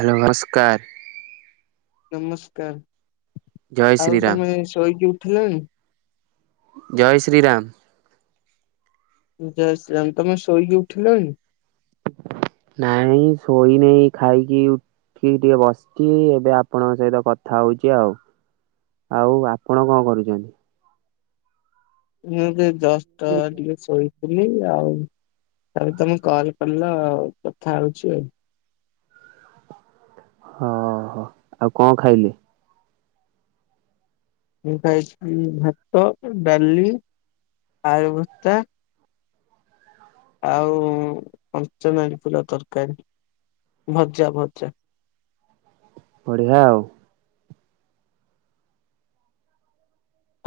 Hello, ନମସ୍କାର। ନମସ୍କାର, ଜୟ ଆଉ ଶ୍ରୀରାମ ତମେ ଶୋଇକି ଉଠିଲଣି? ଜୟ ଶ୍ରୀ ରାମ। ଜୟ ଶ୍ରୀ ରାମ, ତମେ ଶୋଇକି ଉଠିଲଣି? ନାଇଁ, ଶୋଇନାହିଁ ଖାଇକି ଠିକି ଟିକେ ବସିଛି, ଏବେ ଆପଣଙ୍କ ସହିତ କଥା ହଉଛି ଆଉ। ଆଉ, ଆପଣ କଣ କରୁଛନ୍ତି? ମୁଁ ଏବେ ଜଷ୍ଟ ଟିକେ ଶୋଇ ଥିଲି ଆଉ ତାପରେ ତମେ କଲ ଆଉ କଥା ହଉଛି ଆଉ। ହଁ, ହୋ ଆଉ କଣ ଖାଇଲେ? ମୁଁ ଖାଇଲି ଭାତ, ଡାଲି, ଆଳୁ ଭର୍ତ୍ତା। ଆଉ, ପଞ୍ଚନାରୀ ଫୁଲ ତରକାରୀ। ଭଜା ଭଜା। ବଢିଆ ଆଉ।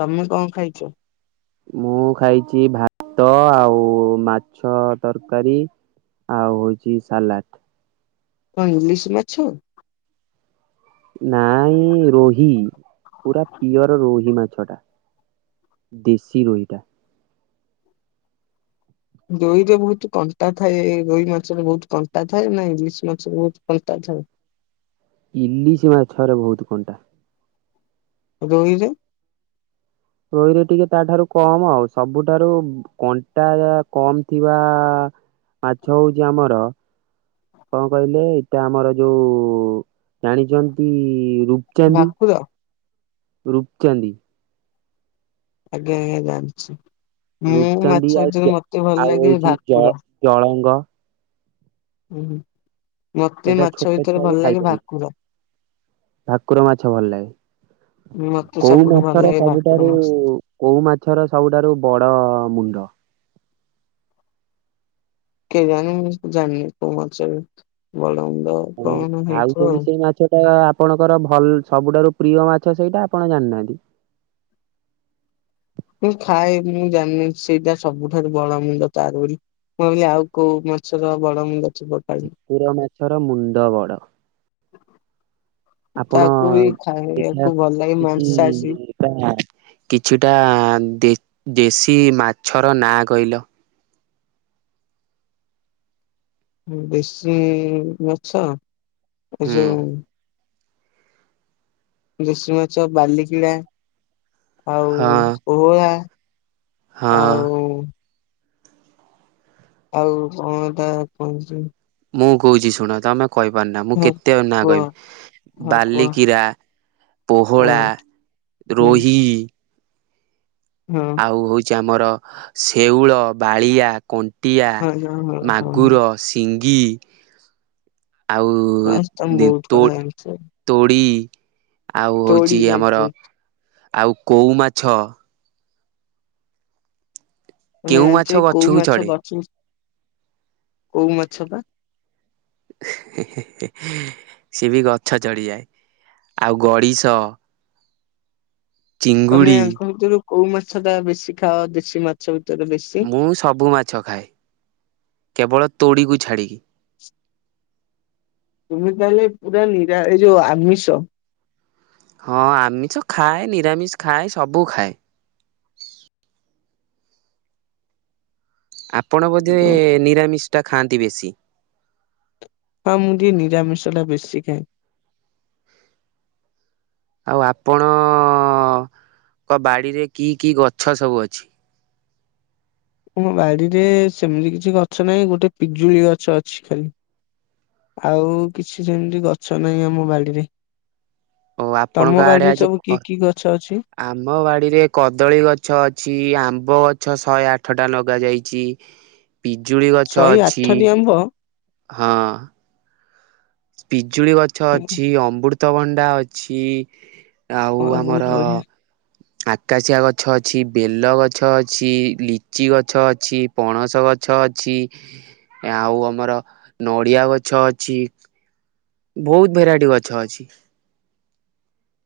ତମେ କଣ ଖାଇଛ? ମୁଁ ଖାଇଛି ଭାତ ଆଉ ମାଛ ତରକାରୀ। ଆଉ ହଉଛି ସାଲାଟ। କଣ ଇଂଲିଶ ମାଛ? ନାଇଁ ରୋହି ପୁରା ପିଓର ରୋହି ମାଛ ଟା। ଦେଶୀ ରୋହିଟା। ଦୋଇରେ ବହୁତ କଣ୍ଟା ଥାଏ ରଈ ମାଛରେ ବହୁତ କଣ୍ଟା ଥାଏ ନା ଇଲିଶ ମାଛ ବହୁତ କଣ୍ଟା ଥାଏ। ଇଲିଶି ମାଛଆର ବହୁତ କଣ୍ଟା। ରୋହି ରେ? ରୋହିରେ ଟିକେ ତା ଠାରୁ କମ ଆଉ ସବୁଠାରୁ କଣ୍ଟା କମ୍ ଥିବା ମାଛ ହଉଛି ଆମର କଣ କହିଲେ ଏଇଟା ଆମର ଯୋଉ ଜାଣିଛନ୍ତି ରୂପଚାନ୍ଦି ଭାକୁର ରୁପଚାନ୍ଦି? ଆଜ୍ଞା, ଆଜ୍ଞା, ଜାଣିଛି। ମୁଁ ରୂପଚାନ୍ଦି ମାଛ ଆଉ ଭିତରେ ଜ ମତେ ଭଲ ଆଉ ଲାଗେ, ହଉଛି ଜ ଭାକୁର ଜଳଙ୍ଗ ହୁଁ ମତେ ସେଇଟା ମାଛ ଛୋଟ ଭିତରେ ଛୁଆ ବି ଭଲ ଲାଗେ, ଖାଇପାରିବେ ଭାକୁର ଭାକୁର ମାଛ ଭଲ ଲାଗେ। ମତେ କୋଉ ସବୁଠୁ ଭଲ ମାଛର ଲାଗେ ଭାକୁର ସବୁଠାରୁ, ମାଛ। କଉ ମାଛର ସବୁଠାରୁ ବଡ ମୁଣ୍ଡ? କେଜାଣି ମୁଁ ଜାଣିନି, କଉ ମାଛର ବ ଆପଣ ଖାଉଛନ୍ତି ସେଇ ମାଛ ଟା ଆପଣଙ୍କର ଭଲ ସବୁଠାରୁ ପ୍ରିୟ ମାଛ ସେଇଟା, ଆପଣ ଜାଣିନାହାନ୍ତି? ମୁଁ ଖାଏ ମୁଁ ଜାଣିନି, ସେଇଟା ସବୁଠାରୁ ବଡ ମୁଣ୍ଡ ତାର ବୋଲି ମୁଁ ବୋଲିିଲି ଆଉ କୋଉ ମଛର ବଡ ମୁଣ୍ଡ। ଥିବ କାଳେ। ଭାକୁର ମାଛର ମୁଣ୍ଡ ବଡ। ଆପଣ ତାକୁ ବି ଦେଖିବା ଖାଇବାକୁ ଭଲ ଲାଗେ କିଛି ମାଂସାଶୀ। ବା କିଛିଟା ଦେଶୀ ମାଛର ନାଁ କହିଲ? ଦେଶୀ ମାଛ, ହୁଁ। ଏଇଯୋଉ ଦେଶୀ ମାଛ -ବାଲିିକିଣା ଆଉ ହଁ ପୋହଳା। ହଁ ଆଉ ଆଉ କଣ ତ କହ? ମୁଁ କହୁଛି ଶୁଣ -ତମେ କହିପାରୁ ନା ମୁଁ ହଁ କେତେ ନାଁ କୁହ କହିବି, ହଁ କୁହ ବାଲିକିରା ହଁ ପୋହଳା, ହୁଁ ରୋହି ହଁ ଆଉ ହଉଛି ଆମର, ଶେଉଳ, ବାଳିଆ, କଣ୍ଟ ପଟିଆ, ହଁ ହଁ ହଁ ହଁ ହଁ। ମାଗୁର, ସିଙ୍ଗି ଆଉ ବାସ୍ ତମେ ବହୁତ ତୋ କଥା ଜାଣିଛ ତୋଡ଼ି ଆଉ ତୋଡି ହଉଛି ଯାଇଛ ଆମର- ଆଉ କଉ ମାଛ। ତମେ କେଉଁ ମାଛ ଜାଣିଛ, କୋଉ ଗଛକୁ ମାଛ ଚଢେ? ଗଛ, କୋଉ ମାଛ ପା। ସି ବି ଗଛ ଚଢିଯାଏ। ଆଉ ଗଡ଼ିଶ ତମେ ଆଙ୍କ ଭିତରୁ କୋଉ ମାଛ ଟା ବେଶୀ ଖାଅ, ଦେଶୀ ମାଛ ଭିତ ମୁଁ ସବୁ ମାଛ ଖାଏ, କେବଳ ତୋଡ଼ିକୁ ଛାଡ଼ିକି [inaudible] ତୁମି ତାହଲେ ପୁରା, ନିରା ଯଉ ଆମିଶ ହଁ ଆମିଷ ଖାଏ, ନିରାମିଷ ଖାଏ, ସବୁ ଖାଏ ଆପଣ ବୋଧେ ନିରାମିଷ ଟା ଖାଆନ୍ତି ବେଶୀ ମୁଁ ଟିକେ ନିରାମଷଟା ବେଶି ଖାଏ। ଆଉ ଆପଣ? କ ବାଡିରେ କି କି ଗଛ ସବୁ ଅଛି? ମୋ ବାଡିରେ ସେମିତି କିଛି ଗଛ ନାହିଁ, ଗୋଟେ ପିଜୁଳି ଗଛ ଅଛି ଖାଲି। ଆଉ କିଛି ଯେମିତି ଗଛ ନାହିଁ, ଆମ ବାଡିରେ ଓ ଆପଣଙ୍କ ତମ ଆଡେ ବାଡିରେ ଆଜି ସବୁ ଖ କି କି ଗଛ ଅଛି? ଆମ ବାଡିରେ କଦଳୀ ଗଛ ଅଛି ଆମ୍ବ ଗଛ ଶହେ ଆଠଟା ଲଗାଯାଇଛି, ପିଜୁଳି ଗଛ ଶହେ ଅଛି। ଆଠଟି ଆମ୍ବ ହଁ ପିଜୁଳି ଗଛ ଅଛି, ଅମୃତଭଣ୍ଡା ଅଛି। ଆଉ ଆମର ବହୁତ ବଢିଆ। ଆକାଶିଆ ଗଛ ଅଛି, ବେଲ ଗଛ ଅଛି, ଲିଚି ଗଛ ଅଛି, ପଣସ ଗଛ ଗଛ ଅଛି ଆଉ ଆମର ନଡିଆ ଗଛ ଅଛି। ବହୁତ ଭେରାଇଟି ଗଛ ଅଛି।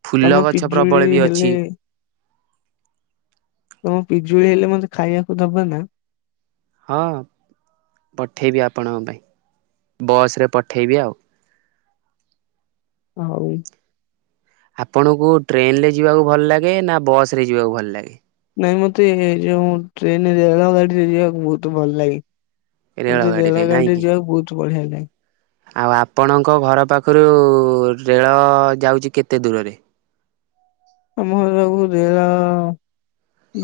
ଫୁଲ ତମ ଗଛ ପିଜୁଳି ପ୍ରବଳ ବି ହେଲେ ଅଛି। ତମ ପିଜୁଳି ହେଲେ ମତେ ଖାଇବାକୁ ଦବ ନା? ହଁ ପଠେଇବି ଆପଣଙ୍କ ପାଇଁ, ବସରେ ପଠେଇବି ଆଉ ହଉ। ଆପଣଙ୍କୁ ଟ୍ରେନ ରେ ଯିବାକୁ ଭଲ ଲାଗେ! ନା ବସ ରେ ଯିବାକୁ ଭଲ ଲାଗେ? ମତେ ଏଇ ଯୋଉ ଟ୍ରେନ ରେଳ ଗାଡିରେ ଯିବାକୁ ବହୁତ ଭଲ ଲାଗେ କିନ୍ତୁ ରେଳଗାଡିରେ ନାଇଁ ରେଲାଗାଡ଼ିରେ କି ଯିବା ବହୁତ ବଢିଆ ଲାଗେ। ଆଉ ଆପଣଙ୍କ ଘର ପାଖରୁ ରେଳ ଯାଉଛି କେତେ ଦୂରରେ? [inaudible] ଆମ ଘରୁ ରେଳ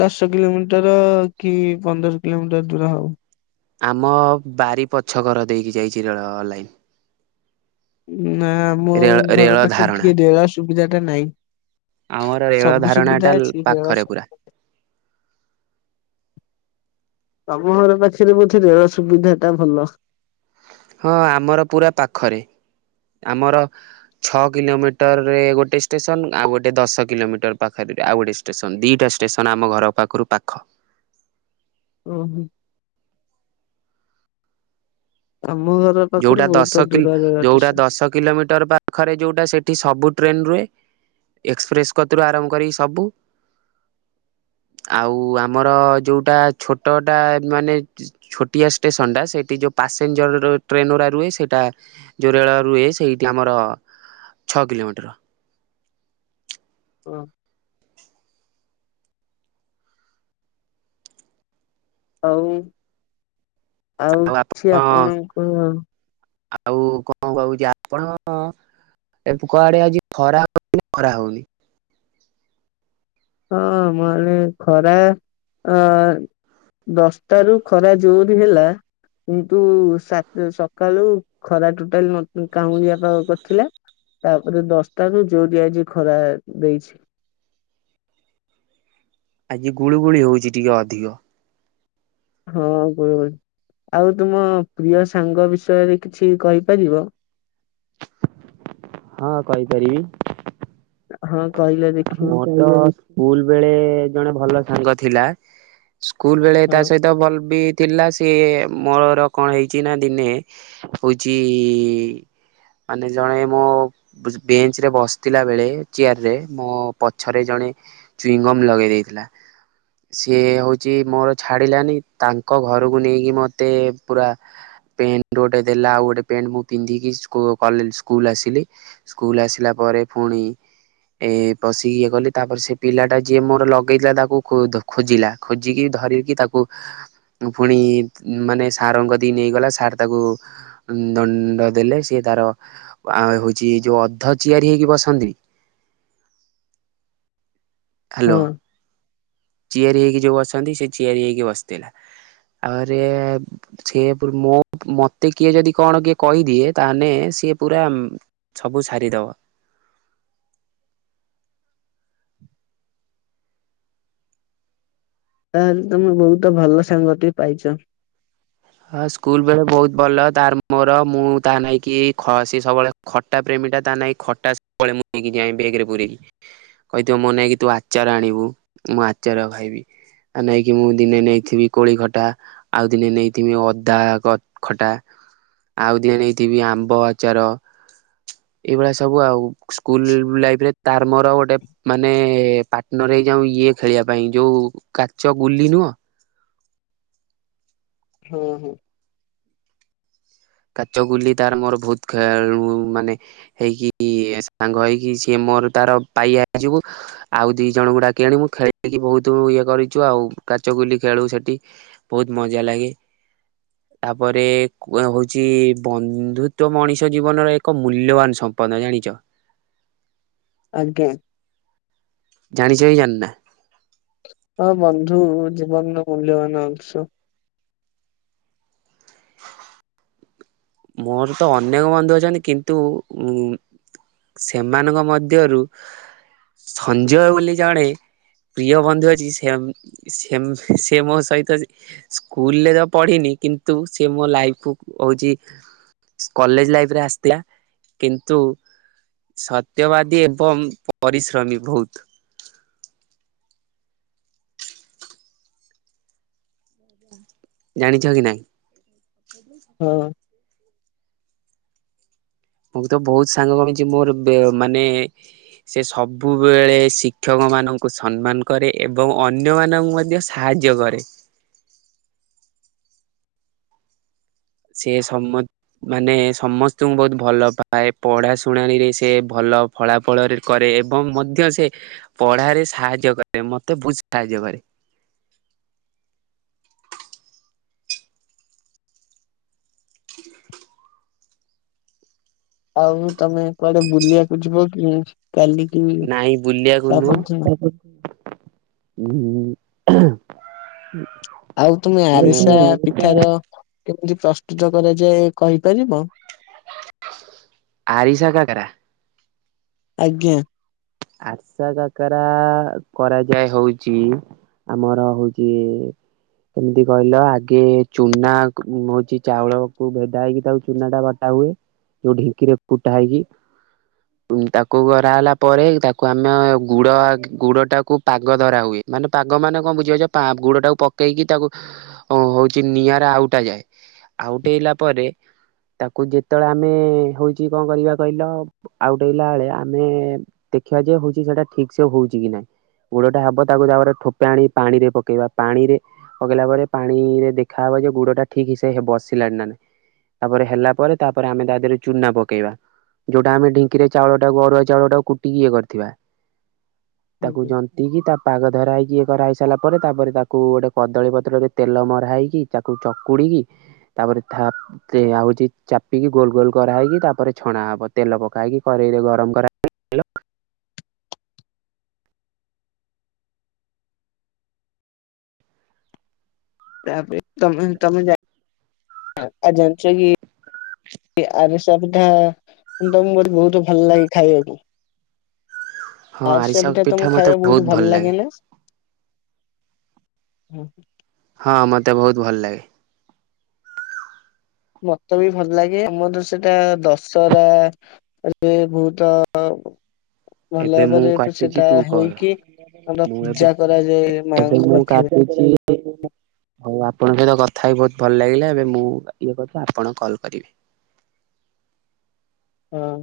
ଦଶ କିଲୋମିଟର କି ପନ୍ଦର କିଲୋମିଟର ଦୂର ହଉ। ଆମ ବାରି ପଛ ଘର ଦେଇକି ଯାଇଛି ରେଳ ଲାଇନ। ନା ଆମ ରେଳ ରେଳ ଘର ପାଖରେ ଧାରଣା ଟିକେ ଦେଳ ସୁବିଧା ଟା ନାଇ। ଆମର ରେଳ ଧାରଣା ଟା ରେଳ ପାଖରେ ସୁ ପୁରା। [inaudible] ତମ ଘର ପାଖରେ ବୋଧେ ରେଳ ସୁବିଧା ଟା ଭଲ! ହଁ ଆମର ପୁରା ପାଖରେ ଆମର ଛଅ କିଲୋମିଟରରେ ଗୋଟେ ଷ୍ଟେସନ ଆଉ ଗୋଟେ ଦଶ କିଲୋମିଟର ପାଖରେ ଆଉ ଗୋଟେ ଷ୍ଟେସନ, ଦିଟା ଷ୍ଟେସନ ଆମ ଘର ପାଖରୁ ପାଖ। ହୁ ହୁ। ଆମ ଘର ପାଖରୁ ଯୋଉଟା ବହୁତ ଦଶ ଦୂରରେ ଯୋଉଟା ଷ୍ଟେସନ ଦଶ କିଲୋମିଟର ପାଖରେ ଯୋଉଟା ସେଠି ସବୁ ଟ୍ରେନ୍ରୁ ଏକ୍ସପ୍ରେସ୍ କତରୁ ଆରମ୍ଭ କରିକି ସବୁ ଆଉ ଆମର ଯୋଉଟା ଛୋଟଟା ମାନେ ଛୋଟିଆ ଷ୍ଟେସନ ଟା ସେଇଠି ଯୋଉ ପାସେଞ୍ଜର ର ଟ୍ରେନ ଗୁଡ଼ା ରୁହେ, ସେଇଟା ଜୋରେଳ ରୁହେ ସେଇଠି ଆମର ଛଅ କିଲୋମିଟର। ହଁ ଆଉ ଆଉ କିଛି ଆପଣଙ୍କ ଆଉ କଣ କହୁଛି ଆପଣ ଏ ପୋକଆଡେ ଆଜି ଖରା ହଉଛି, ଖରା ହଉନି। ହଁ ମାନ ଖରା ଅ ଦଶଟ ର ଖରା ଯୋରି ହେଲା କିନ୍ତୁ ସକାଳୁ ଖରା ଟୋଟାଲ କାଉଁଳିଆ ପାଗ କରିଥିଲା ତାପରେ ଦଶଟାରୁ ଯୋଉରିଆଜି ଖରା ଦେଇଛି। ଆଜ୍ ଗୁଳିୁ ଗୁଳି ହଉଛି ଟିକେ ଅଧିକ। ହଁ ଗୁଳୁ ଗୁଳି ଆଉ ତୁମ ପ୍ରିୟ ସାଙ୍ଗ ବିଷୟରେ କିଛି କହିପାରିବ? ହଁ କହିପାରିବି। ହଁ କହିଲେ ଦେଖି ମୋ ତ ସ୍କୁଲ ବେଳେ ଜଣେ ଭଲ ସାଙ୍ଗ ଥିଲା ସ୍କୁଲ ବେଳେ ତା ହଁ ସହିତ ଭଲ ବି ଥିଲା ସେ ମୋର କଣ ହେଇଛି ନା ଦିନେ, ହଉଛି ମାନେ ଜଣେ ମୋ ବେଞ୍ଚ ରେ ବସିଥିଲା ବେଳେ ଚେୟାରରେ ମୋ ପଛରେ ଜଣେ ଚୁଇଁଙ୍ଗମ୍ ଲଗେଇ ଦେଇଥିଲା ସିଏ ହଉଛି ମୋର ଛାଡିଲାନି, ତାଙ୍କ ଘରକୁ ନେଇକି ମତେ ପୁରା ପ୍ୟାଣ୍ଟ ଗୋଟେ ଦେଲା ଆଉ ଗୋଟେ ପଣ୍ଟ ମୁଁ ପିନ୍ଧିକି ସ୍କୁଲ ଆସିଲି ସ୍କୁଲ ଆସିଲି, ପରେ ପରେ ପୁଣି ଏ ପଶିକି ଇଏ କଲି ତାପରେ ସେ ପିଲା ଟା ଯିଏ ମୋର ଲଗେଇଥିଲା, ତାକୁ ଖୋଜିଲା ଖୋଜିକି ଧ ରିକି, ତାକୁ ପୁଣି ମାନେ ସାରଙ୍କ ଦି ନେଇଗଲା ସାର୍ ତାକୁ ଦଣ୍ଡ ଦେଲେ, ସି ତାର ଆ ହଉଛି ଯୋଉ ଅଧ ଚିଆରି ହେଇକି ବସନ୍ତିନି ହ୍ୟାଲୋ ହଁ ଚିଆରି ହେଇକି ଯୋଉ ବସନ୍ତି ସେ ଚିଆରି ହେଇକି ବସିଥିଲା ଆହୁରେ ସେ ମୋ ମତେ କିଏ, ଯଦି କଣ କିଏ କହିଦିଏ ତାହେଲେ ସଏ ପୁରା ସବୁ ସାରିଦବ। ତାହେଲେ ତମେ ବହୁତ ଭଲ ସାଙ୍ଗଟି ପାଇଛ। ହଁ ସ୍କୁଲ ବେଳେ ବହୁତ ଭଲ, ତାର ମୋର ମୁଁ ତାହା ନହିଁ କି ସ ସବୁବେଳେ ଖଟା ପ୍ରେମ ମୁଁ ପା ତା ନାକି ଖଟାକୋଳି ମୁଁ ନେଇକି ଯାଏ ବେଗେରେ ପୁରେଇକି। କହିଥିବ ମୋ ନାକି ତୁ ଆଚାର ଆଣିବୁ। ମୁଁ ଆଚାର ଖାଇବି? ଆ ନେଇକି ମୁଁ ଦିନେ ନେଇଥିନି କୋଳି ଖଟା। ଆଉ ଦିନେ ନେଇ ଦିନେ ଅଦା ଗ ଖଟା ଆଉ ଦିନ ନେଇଥିବି ଆମ୍ବ ଆଚାର। ଏଇଭଳିଆ ସବୁ ଆଉ ସ୍କୁଲ ଲୁ ଲାଇରେ ତାର ମୋର ଗୋଟେ ମାନେ ପାଟନର ହେ ଯାଉ ଇଏ ଖେଳିବା ପାଇଁ ଯୋଉ କାଚ ଗୁଲି ନୁହଁ। ହଁ ହଁ। କାଚ ଗୁଲି ତାର ମୋର ବହୁତ ଖେଳୁ ମାନେ ହେଇକି ସାଙ୍ଗ ହେଇକି। ସିଏ ମୋର ତାର ପାଇଆ ହେଇଯିବୁ। ଆଉ ଦି ଜଣଙ୍କୁ ଡାକି ଆଣିମୁ ଖେଳିକି ବହୁତ ଇଏ କରିଛୁ ଆଉ। କାଚଗୁଲି ଖେଳୁ ସେଠି ବହୁତ ମଜା ଲାଗେ। ତାପରେ କୁ ହଉ ଚି ବନ୍ଧୁତ୍ୱ ମଣିଷ ଜୀବନର ଏକ ମୂଲ୍ୟବାନ ସମ୍ପଦ ଜାଣିଚ? ଆଜ୍ଞା। ଜାଣିଛ ବି ଜାଣିନା। ହଁ ବନ୍ଧୁ ଜୀବନର ମୂଲ୍ୟବାନ ଅଂଶ। ମୋର ତ ଅନେକ ବନ୍ଧୁ ଅଛନ୍ତି। କିନ୍ତୁ ଉଁ ସେମାନଙ୍କ ମଧ୍ୟରୁ ସଞ୍ଜୟ ବୋଲି ଜଣେ ପ୍ରିୟ ବନ୍ଧୁ ଆଜି ସେମ ସେମ ସେ ମୋ ସହିତ ସ୍କୁଲରେ ତ ପଢିନି। କିନ୍ତୁ ସେ ମୋ ଲାଇଫ କୁ ହଉଛି କଲେଜ ଲାଇଫ ରେ ଆସିଥିଲା। କିନ୍ତୁ ସତ୍ୟବାଦୀ ଏବଂ ପରିଶ୍ରମୀ ଭୋହୁତ। ଜାଣିଛ କି ନାଇଁ। ହଁ। ମୁଁ ତ ବହୁତ ସାଙ୍ଗ କରିଚି ମୋର ବେ ମାନେ ସେ ସବୁବେଳେ ଶିକ୍ଷକ ମାନଙ୍କୁ ସମ୍ମାନ କରେ। ଏବଂ ଅନ୍ୟ ମାନଙ୍କୁ ମଧ୍ୟ ସାହା ଯ୍ୟ କରେ। ସେ ସମତ ମାନେ ସମସ୍ତଙ୍କୁ ବହୁତ ଭଲ ପାଏ। ପଢା ଶୁଣାଣିରେ ସେ ଭଲ ଭଲ ଫଳାଫଳରେ କରେ। ଏବଂ ମଧ୍ୟ ସେ ପଢ଼ାରେ ସାହାଯ୍ୟ କରେ ମତେ ବୁଝ ସାହାଯ୍ୟ କରେ। ରେ। ଆଉ ତମେ କୁଆଡେ ବୁଲିବାକୁ ଯିବ କି? କାଲି କି ନାଇଁ ତା ପରଦିନ? ବୁଲିବାକୁ ନୁହଁ। ହୁଁ। ହଁ। ଆଉ ତୁମେ ଆରିସା ପିଠାର ତି ପ୍ରସ୍ତୁତ କରାଯାଏ କହିପାରିବ? ଆରିଷା କାକରା। ଆଜ୍ଞା। ଆରର୍ଶା କାକରା କରାଯାଏ। ହଉଛି ଆମର ହଉଚି। କେମିତି କହିଲ ଆଗେ ଚୁନା କୁ ହଉଛି ଚାଉଳକୁ ଭେଦା ହେଇକି ତାକୁ ଚୁନା ଟା ବଟା ହୁଏ। ଯୋଉ ଢିଙ୍କିରେ କୁଟା ହେଇକି ତାକୁ ଗରା ହେଲା ପରେ। ତାକୁ ଆମେ ଗୁଡ ଗୁଡ ଟାକୁ ପାଗ ଧରା ହୁଏ। ମାନେ ପାଗ ମାନେ କଣ ବୁଝିପାରୁଛ ପା ଗୁଡଟାକୁ ପକେଇକି ତାକୁ ହଉଛି ନିଆଁରେ ଆଉଟା ଯାଏ। ଆଉଟେଇଲା ପରେ ତାକୁ ଯେତେବେଳେ ଆମେ ହଉଛି କଣ କରିବା କହିଲ ଆଉଟେଇଲା ବେଳେ। ଆମେ ଦେଖିବା ଯେ ହଉଛି ସେଟା ଠିକ ସେ ହଉଛି କି ନାଇଁ। ଗୁଡଟା ହବ ତାକୁ ତାପରେ ଠୋପେ ଆଣି ପାଣିରେ ପକେଇବା ପାଣିରେ ପକେଇଲା ପରେ ପାଣିରେ ଦେଖା ଗୁଡ଼ ଟା ଠିକଇସେ ସେ ବସିଲାଣି ନା ନାହିଁ। ତାପରେ ହେଲା ପରେ ତାପରେ ଆମେ ତା ଦେହରେ ଚୁନା ପକେଇବା। ଯୋଉଟା ଆମେ ଢିଙ୍କିରେ ଚାଉଳ ଟାକୁ ଅରୁଆ ଚାଉଳ ଟାକୁ କୁ ଇଏ କରିଥିବା ତାକୁ ଜନ୍ତିକି ତା ପାଗ ଧରା ହେଇକି ଇ କରା ହେଇ ସାରିଲ ପରେ ତାପରେ ତାକୁ ଗୋଟେ କଦଳୀ ପତ୍ରରେ ତେଲ ମରା ହେଇକି। ତାକୁ ଚକୁଡିକି ତାପ ଥା ହଉଛି ଚାପିକି ଗୋଲ ଗୋଲ କରାହେଇକି। ତାପରେ ଛଣା ହବ ତେଲ ପକା ହେଇକି କରରେଇରେ ଗରମ କରାଯା ତାପରେ, ତମେ ତମେ ଯାଇ ଆଜନ୍ସ କି [unintelligible] ଚା ପିଠା, ତ ମୁ ବହୁତ ଭଲ ଲାଗେ ଖାଇବାକୁ। ଆରିସା ପିଠା ତମକୁ ଖାଇବା ବହୁତ ଭଲ ଲାଗେ ନା ହୁଁ ହ [inaudible] ହଁ ମତେ ବହୁତ ଭଲ ଲାଗେ। ମତେ ବି ଭଲ ଲାଗେ, ଆମର ସେଟା ଦଶହରା ବହୁତ ଭଲ ଏବେ ମୁଁ ଭାବରେ କାଟୁଛି, ସେଟା ତୁ କର। ହୋଇକି ଆମର ମୁଁ ଏବେ, ପୂଜା କରାଯାଏ ଏବେ ମାଙ୍କ ମୁଁ ପାଖରେ କାଟୁଛି। ହଉ ଆପଣଙ୍କ ସହିତ କଥା ହେଇକିବହୁତ ଭଲ ଲାଗିଲା ଏବେ ମୁଁ ଇଏ କଛି ଆପଣ କଲ୍ କରିଵେ। [inaudible] ହଁ